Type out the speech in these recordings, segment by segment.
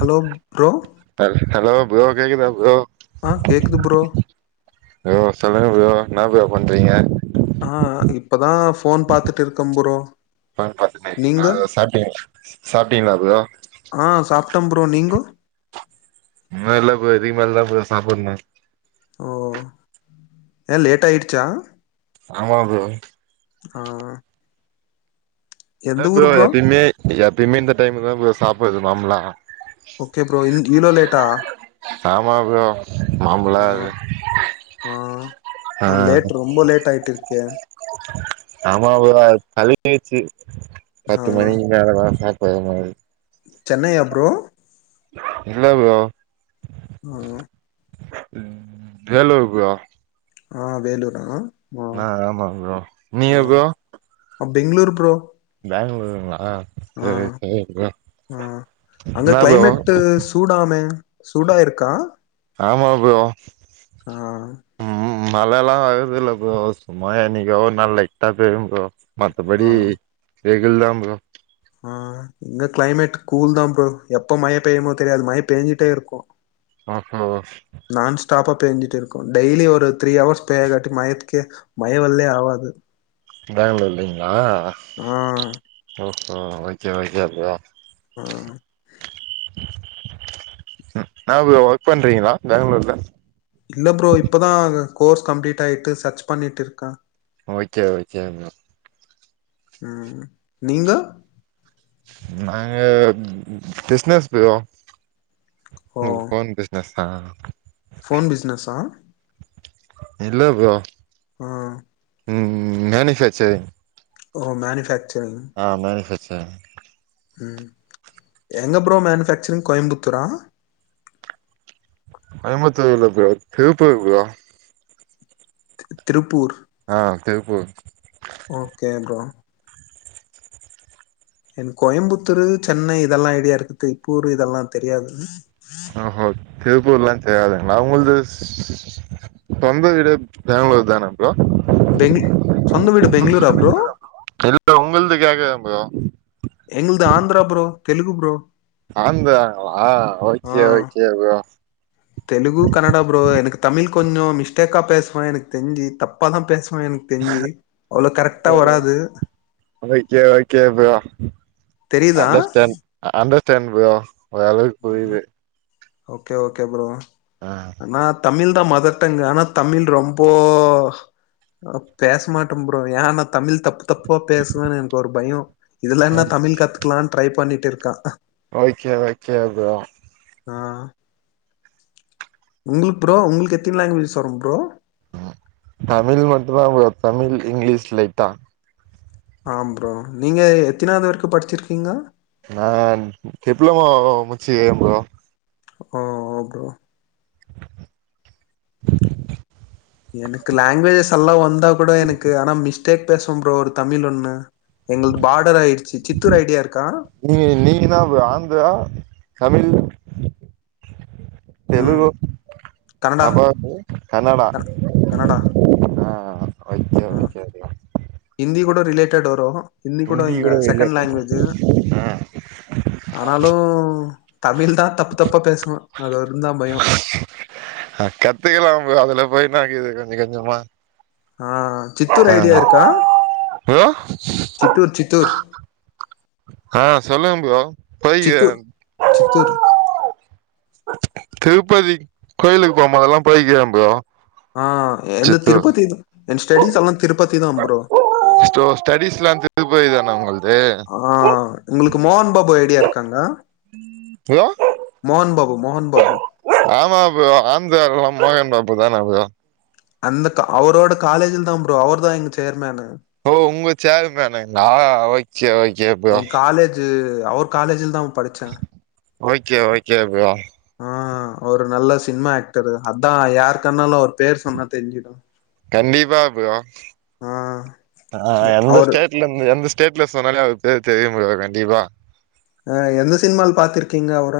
Hello bro hello bro கேக்குதா bro ஆ கேக்குது ப்ரோ யோ சொல்லுங்க ப்ரோ என்ன ப்ரோ பண்றீங்க ஆ இப்பதா ஃபோன் பாத்துட்டு இருக்கே ப்ரோ பாத்தேங்க நீங்க சாப்ட்டீ சாப்ட்டீங்களா ப்ரோ ஆ சாப்ட்டம் ப்ரோ நீங்க அதெல்லா இல்ல ப்ரோ இதுக்கு மேல தா ப்ரோ சாப்டனும் ஓ ஏ லேட்டாயிடுச்சா ஆமா ப்ரோ ஆ இல்ல எந்த ப்ரோ ஊரு எப்பயுமே எப்பயுமே இந்த டைமுக்குதா ப்ரோ சாப்பிடடுறது நார்ம்லா ஓகே ப்ரோ இ ஈலோ லேட்டா ஆமாம் ப்ரோ நார்மலா ஆ ஆ லேட் ரொம்ப லேட் ஆயிட்டு இருக்கே ஆமா ப்ரோ அது பழகிருச்சு ஆ பத்து மணி வேலல்லா ஸ்டார்ட் பண்ணணுமாக்குது சென்னையா ப்ரோ இல்ல ப்ரோ ஆஹ ம் வேலூர் ப்ரோ ஆ வேலூரா ஆ ஆமா ப்ரோ நீங்க அ பெங்களூர் ப்ரோ பெங்களூருங்களா ஆ செரி செரி ப்ரோ ஆ அங்க என்ன ப்ரோ கிளைமேட்டு சூடாமே சூடா இருக்கா ஆமா ப்ரோ ஆ உம் மழல்லாம் வருது இல்ல ப்ரோ சும்மா என்னைக்கோ ஒரு நாள் லைட்டா பெயும் ப்ரோ மத்தபடி ஆ வெயில் தா ப்ரோ ஆ இங்க கிளைமேட் கூல் தா ப்ரோ எப்ப மய பெயுமோ தெரியாது மழ பேஞ்சுட்டே இருக்கும் பாக்கணும் நான் ஸ்டாப்பா பெஞ்சிட்டு இருக்கோ டெய்லி ஒரு த்ரீ ஹவர்ஸ் பெய காட்டி மயத்துக்கே மயவல்லே ஆவாது பேங்களூர்லலைங்களா அ ஆ ஓஹோ ஓகே ஓகே ப்ரோ ஆ என்ன ப்ரோ ஒர்க் பண்றீங்ளா பெங்களூர்ல இல்ல ப்ரோ இப்பதா கோர்ஸ் கம்ப்ளீட் ஆயிட்டு சர்ச் பண்ணிட்டு இருக்க ஓகே ஓகே ப்ரோ ம் நீங்க நாங்க பிசினஸ் ப்ரோ ஓ ஓன் பிஸ் ஸ் தா ஃபோன் பிசினஸா இல்ல ப்ரோ ம் ம் மேனுஃபாக்சரிங் ஓ மேனுஃபேக்சரிங் ஆ மேனுஃபாக்சரிங் ம் எங்க ப்ரோ மேனுஃபேக்சரிங் கோயம்புத்தூரா கோயம்புத்தூர் இல்ல ப்ரோ திருப்பூர் ப்ரோ திருப்பூர் ஆ திருப்பூர் ஓகே ப்ரோ என் கோயம்புத்தூர் சென்னை இதல்லாம் ஐடியா இருக்குது திருப்பூர் இதல்லாம் தெரியாது ஓஹோ திருப்பூர்லா தெரியாதுங்களா உங்கள்து சொந்த ஊர் பேங்களூரு தானா இல்ல உங்கள்து கேக்கறேன் ப்ரோ எங்கள்து ஆந்திரா ப்ரோ தெலுங்கு ப்ரோ ஆந்திராவா ஆ okay okay bro Telugu Kannada bro எனக்கு தமிழ் கொஞ்ச மிஸ்டேக்கா பேசுவே எனக்கு தெஞ்சு தப்பா தா பேசுவேன் எனக் தெஞ்சி அவ்வளவு கரெக்ட்டா வராது ஓகே ஓகே ப்ரோ தெரியுதா அண்டர்ஸ்ட் அண்டர்டன் ப்ரோ ஓரளவுக்கு ஆ, புரிது ஓகே ஓகே ப்ரோ ஆ ஆனா தமிழ் தா மதர் டங் ஆனா தமிழ் ரொம்போ பேசமாட்ட ப்ரோ ஏன்னா தமிழ் தப்பு தப்பா பேசுவன்னு எனக்கு ஒரு பயம் இதுல என்ன தமிழ் கத்துக்கலாம்னு ட்ரை பண்ணிட்டு இருக்கா ஓகே ஓகே ப்ரோ ஆ உங்களுக்கு ப்ரோ உங்களுக்கு எத்தின் லாங்வேஜ்ஸ் வரும் ப்ரோ தமிழ் மட்டு்தா தமிழ் இங்கிலீஷ் லைட்டா ஆ ப்ரோ நீங்க எத்தினாவது வரைக்கு படிச்சுருக்கீங்க நா டிப்ளமோ முச்சுகறேன் ப்ரோ ஒ ப்ரோ எனக்கு லாங்குவேஜஸ் எல்லாம் வந்தா கூட எனக்கு ஆனா மிஸ்டேக் பேசுவோ ப்ரோ ஒரு தமிழ் ஒண்ணு எங்களது பார்டர் ஆயிடுச்சு சித்தூர் ஐடியா இருக்கா நீங்கி நீங்க தா ப்ரோ ஆந்தரா தமிழ் ம். தெலுகு கனடா நபாப்பு கன்னடா க கனடா ஆ ஓகே ஓகே ஹந்தி கூட ரிலேட்டட் வரு ஹிந்தி கூட இல்ல செகண்ட் லாங்குவேஜ்ஜூ ஆனாலு தமிழ் தா தப்பு தப்பா பேசுவ அது ஒன்னுதா பயோ ஆ கத்துக்கலா ப்ரோ அதுல போய் என்னாக்குது கொஞ்ச கொஞ்சமா ஆ சித்தூர் ஆ ஐடியா இருக்கா ப்ரோ சித்தூர் சித்தூர் ஆ சொல்லுங் ப்ரோ போய்க்கிறே சித்தூர் சித்தூர் திருப்பதிக் கோயிலுக்கு போம்போதெல்லா போய்குறே ப்ரோ ஆ எந்த சித்து திருப்பதி என் ஸ்டேடிஸ் எல்லா திருப்பதி தா ப்ரோ ஸ்டோ ஸ்டடிஸ்லா திருப்பதி தானா உங்கள்து ஆ உங்களுக்கு மோகன் பாபு ஐடியா இருக் தங்க ப்ரோ மோகன் பாபு மோஹன் பாபு ஆமா ப்ரோ ஆந்தரால்லா மோகன் பாபு தான ப்ரோ அந்தக் க அவரோட காலேஜில் தா ப்ரோ அவுர்தா எங்க சேர்மேனு ஓ உங்க சேர்மேனு நா அவ [unintelligible] என் காலேஜூ அவர் காலேஜ்ல தா படிச்ச ஓகே ஓகே ப்ரோ ஆ ஒரு நல்ல சினிமா ஆக்டரு அதா யாருக்கனாலு அவர் பேர் சொன்னா தெரிஞ்சிடு கண்டிப்பா ப்ரோ ஆ எ- எந்த அவர் ஸ்டேட் இல்ல இந்த எந்த ஸ்டேட்ல சொன்னாலே அவர் பேர் தெரியும் ப்ரோ கண்டிப்பா ஆ எந்த சினிமால பாத்திருக்கீங்க அவர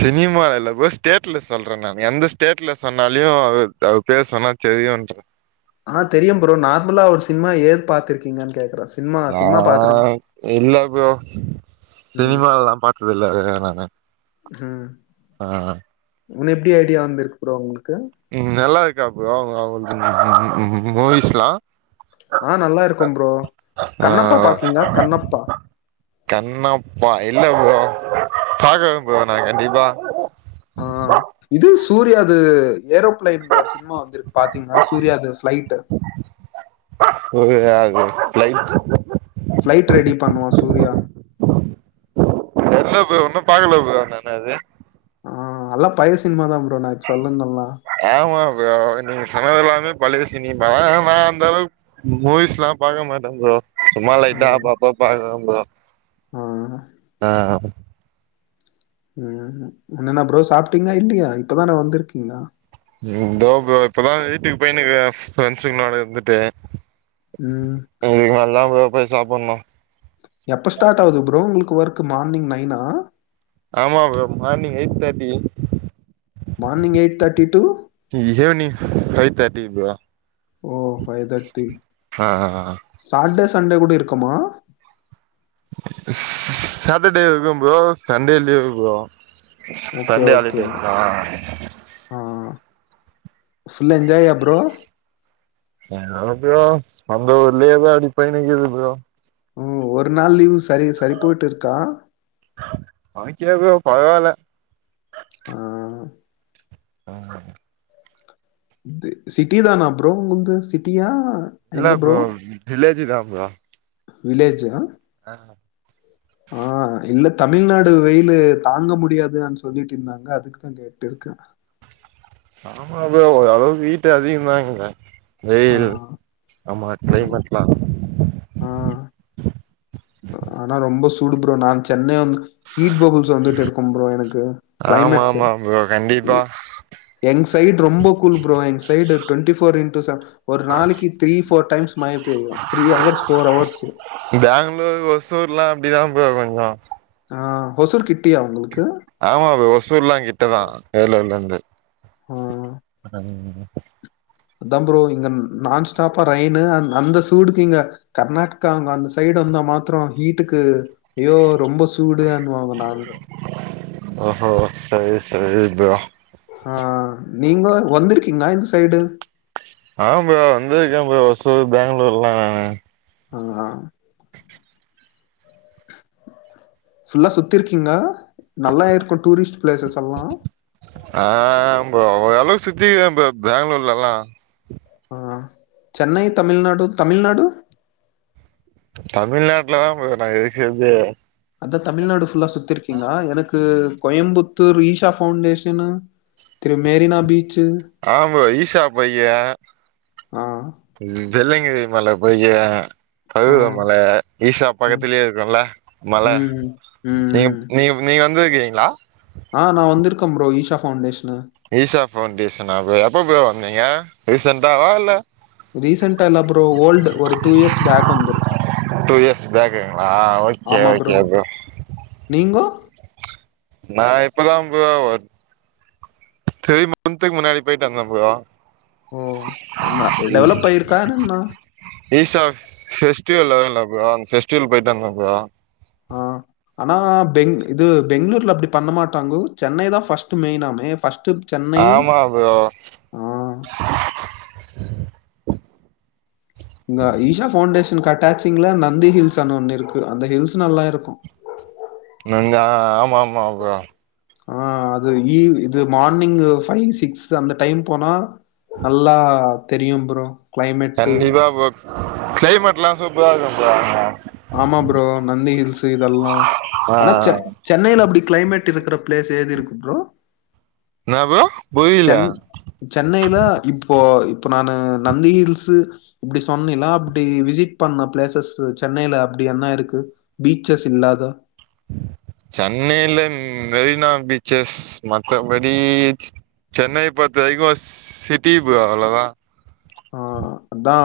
சினிமால இல்ல ப்ரோ ஸ்டேட்ல சொல்ற நா எந்த ஸ்டேட்ல சொன்னாலுஅவர் பேர் சொன்னா தெரியுன்ட்டு ஆ தெரியும் ப்ரோ நார்மலா அவுர் சினிமா ஏது பார்த்திருக்கீங்கன் கேக்குற சார் அ அ இல்ல ப்ரோ ம் சினிமால்லாம் பாத்தது இல்ல நானு அ இன்ன எப்டி ஐடியா வந்திருக்கு ப்ரோ உங்ளுக்கு ம் நல்லா இருக்கா ப்ரோ அவு அவுங்கல்து ம் ம் ம் மூவிஸ்ல்லா ஆ நல்லாருக்கும் ப்ரோ ஆ கண்ணப்பா பாத்தீங்ளா கண்ணப்பா கண்ணப்பா இல்ல ப்ரோ பாக்கர ப்ரோ நா கண்டிப்பா ஆ இது சூரியாது ஏரோப்ளைன் ஒர் சின்மா வந்துருக்கு பாத்தீங்கன்னா சூர்யாது ஃப்ளைட் ஒரு ஆள் ஃப்லை ஃப்லைட் ரெடி பண்ணுவா சூர்யா தெர்ல ப்ரோ இன்னும் பாக்குல ப்ரோ நானு அது அ அல்லா பழ சினிமா தாம்ப்ரோ நா சொல்லன்தெல்லா ஆம்மா ப்ரோ நீ சொன்னதெல்லாமே பழய சினிமா ஆனா நா அந்த அளவு மூவிஸ்லா பாக்க மாட்ட ப்ரோ சும்மா லைட்டா அப்பப்ப பாக்றதா ப்ரோ அ அஹ ம் என்னன்னா ப்ரோ சாப்ட்டீங்ளா இல்லயா இப்பதான வந்திருக்கீங்ளா ம் தோ ப்ரோ இப்பதா வீட்டுக்கு பொய்னுக்குற பிரிஎண்ட்ஸ்களோட இருந்துட்டு ம் இதுக்மேல் தா ப்ரோ போய் சாப்பன்ணு எப்ப ஸ்டார்ட் ஆவுது ப்ரோ உங்களுக்கு ஒர்க்கு மார்னிங் நைனா ஆமா bro morning eight thirty morning eight thirty to evening five thirty bro ஓ ஃபைவ் தேர்ட்டி ஆ சாட்டடே சண்டே கூட இருக்குமா ஸ் சாட்டர்டே இருக்கு bro Sunday leave bro Sunday holidays ஆ ம் ஃபுல்லா என்ஜாய்யா ப்ரோ எங்க ப்ரோ வந்ததுலேதா அப்டி போய்னிக்குது ப்ரோ ம் ஒரு நாள் லீவு சரி சரி போய்ட்டு இருக்கா அமச்சி வைக்றியே பரவால ஆ ஆமாங்க இது சிட்டி தான ப்ரோ உங்கள்து சிட்டியா இல்ல ப்ரோ வில்லேஜா தா ப்ரோ வில்லேஜா ஆ ஆ இல்ல தமிழ்நாடு வெயிலு தாங்க முடியாது அம் சொல்லிட்டு இருந்தாங்க அதுக்குதா போட் இருக்கு ஆமா ப்ரோ ஓரளவுக்கு ஹீட்டு அதிக தா இங்க ஆ வெயில் ஆமா ஆ [unintelligible] வா ஆ ஆனா ரொம்ப சூடு ப்ரோ நா சென்னை வந்து ஹீட் பப்புள்ஸ் வந்துட்டு இருக்கு ப்ரோ எனக்கு ஆமா கிளைமேட்ஸ் ஆமா ப்ரோ கண்டிப்பா என் சைட் ரொம்ப cool bro one side twenty four in two seven ஒரு நாளைக்கி த்ரீ ஃபோர் டைம்ஸ் மழை பெய்யும் three hours four hours Bangalore ஒசூர்லா அப்டிதா ப்ரோ கொஞ்சோ ஆ ஒசூர் கிட்டியா உங்குளுக்கு ஆமா ஃப்ரோ ஒசூர்ல்லா கிட்டதா வேலூர்ல இருந்து ஆ ஆ அதா ப்ரோ இங்க நான் ஸ்டாப்பா ரைனு அந் அந்த சூடுக்கு இங்க கர்நாட்டுகா அங்க அந்த சைடு வந்தா மாத்ரம் ஹீட்டுக்கு ஐயோ ரொம்ப சூ டூட்டூதான்னு வாங்க நாங்கோ ஓஹோ சரி சரி ஃப்ரோ ஆ நீங்க வந்திருக்கீங்ளா இந்த சைடு ஆ ப்ரோ வந்திருக்க ப்ரோ ஒசூர் பேங்ளூர்ல்லா நானு அ ஆ ஃபுல்லா சுத்திருக்கீங்ளா நல்லா இருக்கும் டூரிஸ்ட் பிளேஸஸ் எல்லா ஆ ஃப்ரோ ஓரளவுக்கு சுத்திரிக்கே ஃப்ரோ பேங்களூர்லல்லா ஆ சென்னை தமிழ்நாடு தமிழ்நாடு தமிழ்நாட்ல தா ஃப்ரோ நா இருக்கறதே அதா தமிழ்நாடு ஃபுல்லா சுத்திருக்கீங்ளா எனக் இது கோயம்புத்தூர் ஈஷா ஃபவுண்டேஷன்னு த்ரு மெரினா பீச்சு ஆம் ஃப்ரோ ஈஷா போயிகிற ஆ வெள்ளிங்கிறி மல போயிக்கியா ஆ பருவத மல ஈஷா ம் பக்கத்திலே இருக்குல மல ம் ம் ம் நேம் நேம் நீங்க வந்துருக்கீங்ளா ஆ நா வந்திருக்க ப்ரோ ஈஷா ஃபவுண்டேஷனு ஈஷா ஃபவுன்டேஷனா ப்ரோ எப்ப ப்ரோ வந்தீங்க ரீசண்டாவா இல்ல ரீசண்டா இல்ல ஃப்ரோ ஓல்டு ஒரு டூ இயர்ஸ் பேக் வந்துருக்கா டூ இயர்ஸ் பேக்குங்களா ஓகே ஓகே ப்ரோ நீங்கோ நா இப்பதா ப்ரோ ஒர் த்ரீ மன்த்துக்கு முன்னாடி பொய்ட்டு வந்தே ப்ரோ ஓ அ டெவலப் ஆயிருக்கா என்னா ஈஷா ஃபெஸ்டிவல் வருல்ல ப்ரோ அந் ஃபெஸ்டிவல் பொய்ட்டு வந்த ப்ரோ ஆ ஆனா பெங் இது பெங்ளூர்ல அப்டி பண்ண மாட்டாங்கோ சென்னைதா ஃபர்ஸ்ட்டு மெயினாமே ஃபர்ஸ்ட்டு சென்னை ஆமா ப்ரோ ஆ இங்க ஈஷா ஃபவுண்டேஷனுக்கு அட்டாச்சிங்ல் நந்தி ஹில்ஸனு ஒன்னு இருக்கு அந்த ஹில்ஸ் நல்லா இருக்கு நிங்க ஆமா ஆமா ப்ரோ ஆ அது இ இது மார்னிங்கு ஃபைவ் சிக்ஸ் அந்த டைம் போனா நல்லா தெரியு ப்ரோ கண்டிப்பா ப்ரோ கிளைமேட்ல்லா சூப்பரா இருக்கு ப்ரோ அங்க ஆமா ப்ரோ நந்தி ஹில்ஸ்ஸு இதெல்லா ஆனா ஆ செ சென்னைல அப்டி கிளைமேட் இருக்குற பிளேஸ் ஏது இருக்கு ப்ரோ என்ன ப்ரோ புரியல சென்னைல இப்போ இப்போ நானு நந்தி ஹில்ஸு இப்டி சொன்னினா அப்டி விசிட் பண்ண பிளேசஸ் வச் சென்னைல அப்டி என்ன இருக்கு பீச்சஸ் இல்லாத சென்னைல மெரினா பீச்சஸ் மத்தபடி சென்னை பொற்த்த வரிக்கு சிட்டி ப்ரோ அவ்ளோதா ஆ அதா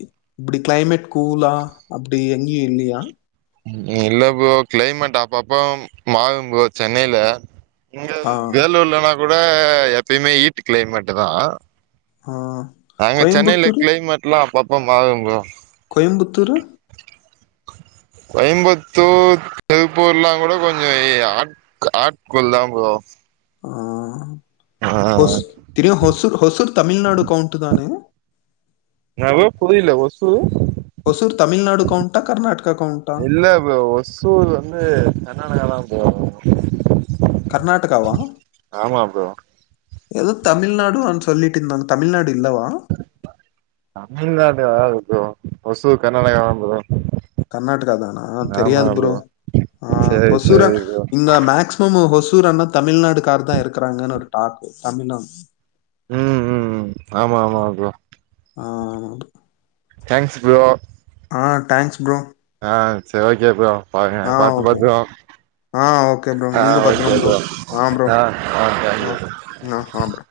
இப்டி கிளைமேட் கூலா அப்டி எங்கியு இல்லயா இல்ல ப்ரோ க்ளைமேட் அப்பப்ப மாறு ப்ரோ சென்னைல இங்க ஆ வேலூர்லனா கூட எப்பய்மே ஹீட்டு க்ளைமேட்டுதா அ அ இங்க சென்னைல கிளைமேட் ல்லா அப்பப்ப மாறு ப்ரோ கோயம்புத்தூரு கோயம்பத்தூர் திருப்பூர்ல்லாங்கூட கொஞ்சோ ஆட் கு ஆட்கூல் தா ப்ரோ ஆ ஹொஸ் என்ன த்ரி ஹொசூர் ஹொசூர் தமிழ்நாடு கவுண்ட்டு தானே என்னா போ புரில ஒசூர் ஒசூர் தமிழ்நாடு கவுண்ட்டா கர்நாட்கா கவுண்ட்டா இல்ல ப்ரோ ஒர் ஒசூர் வந்து கர்நாடகாதா ப்ரோ வரு கர்நாடகாவா ப்ரோ எதோ தமிழ்நாடு அன் சொல்லிட்டு இர்ந்தாங்க தமிழ்நாடு இல்லவா தமிழ்நாடு வராது ப்ரோ ஒசூர் கர்நாடகாதா ப்ரோ கர்நாடகாதானா தெரியாது ப்ரோ ஆ சேரி ஓசூர சேரி ப்ரோ இந்த மேக்ஸ் இன்னமு ஒசூரானா தமிழ்நாடுக்கார்தா இருக்கறாங்கன்னு ஒரு டாக்கு தமிழம் ம் ம் ம் ஆமா ஆமா ப்ரோ ஆ தேங்க்ஸ் ப்ரோ ஆ டேங்க்ஸ் ப்ரோ ஆ செர் ஓகே ப்ரோ பாருங்க ஆ பாத்து ஓகே. பத்ரோ ஆ ஓகே ப்ரோ. ஆ நீங்க ஓகே பத்திரம் ப்ரோ ஆ ஆ தேங்க் யூ ப்ரோ நா [unintelligible]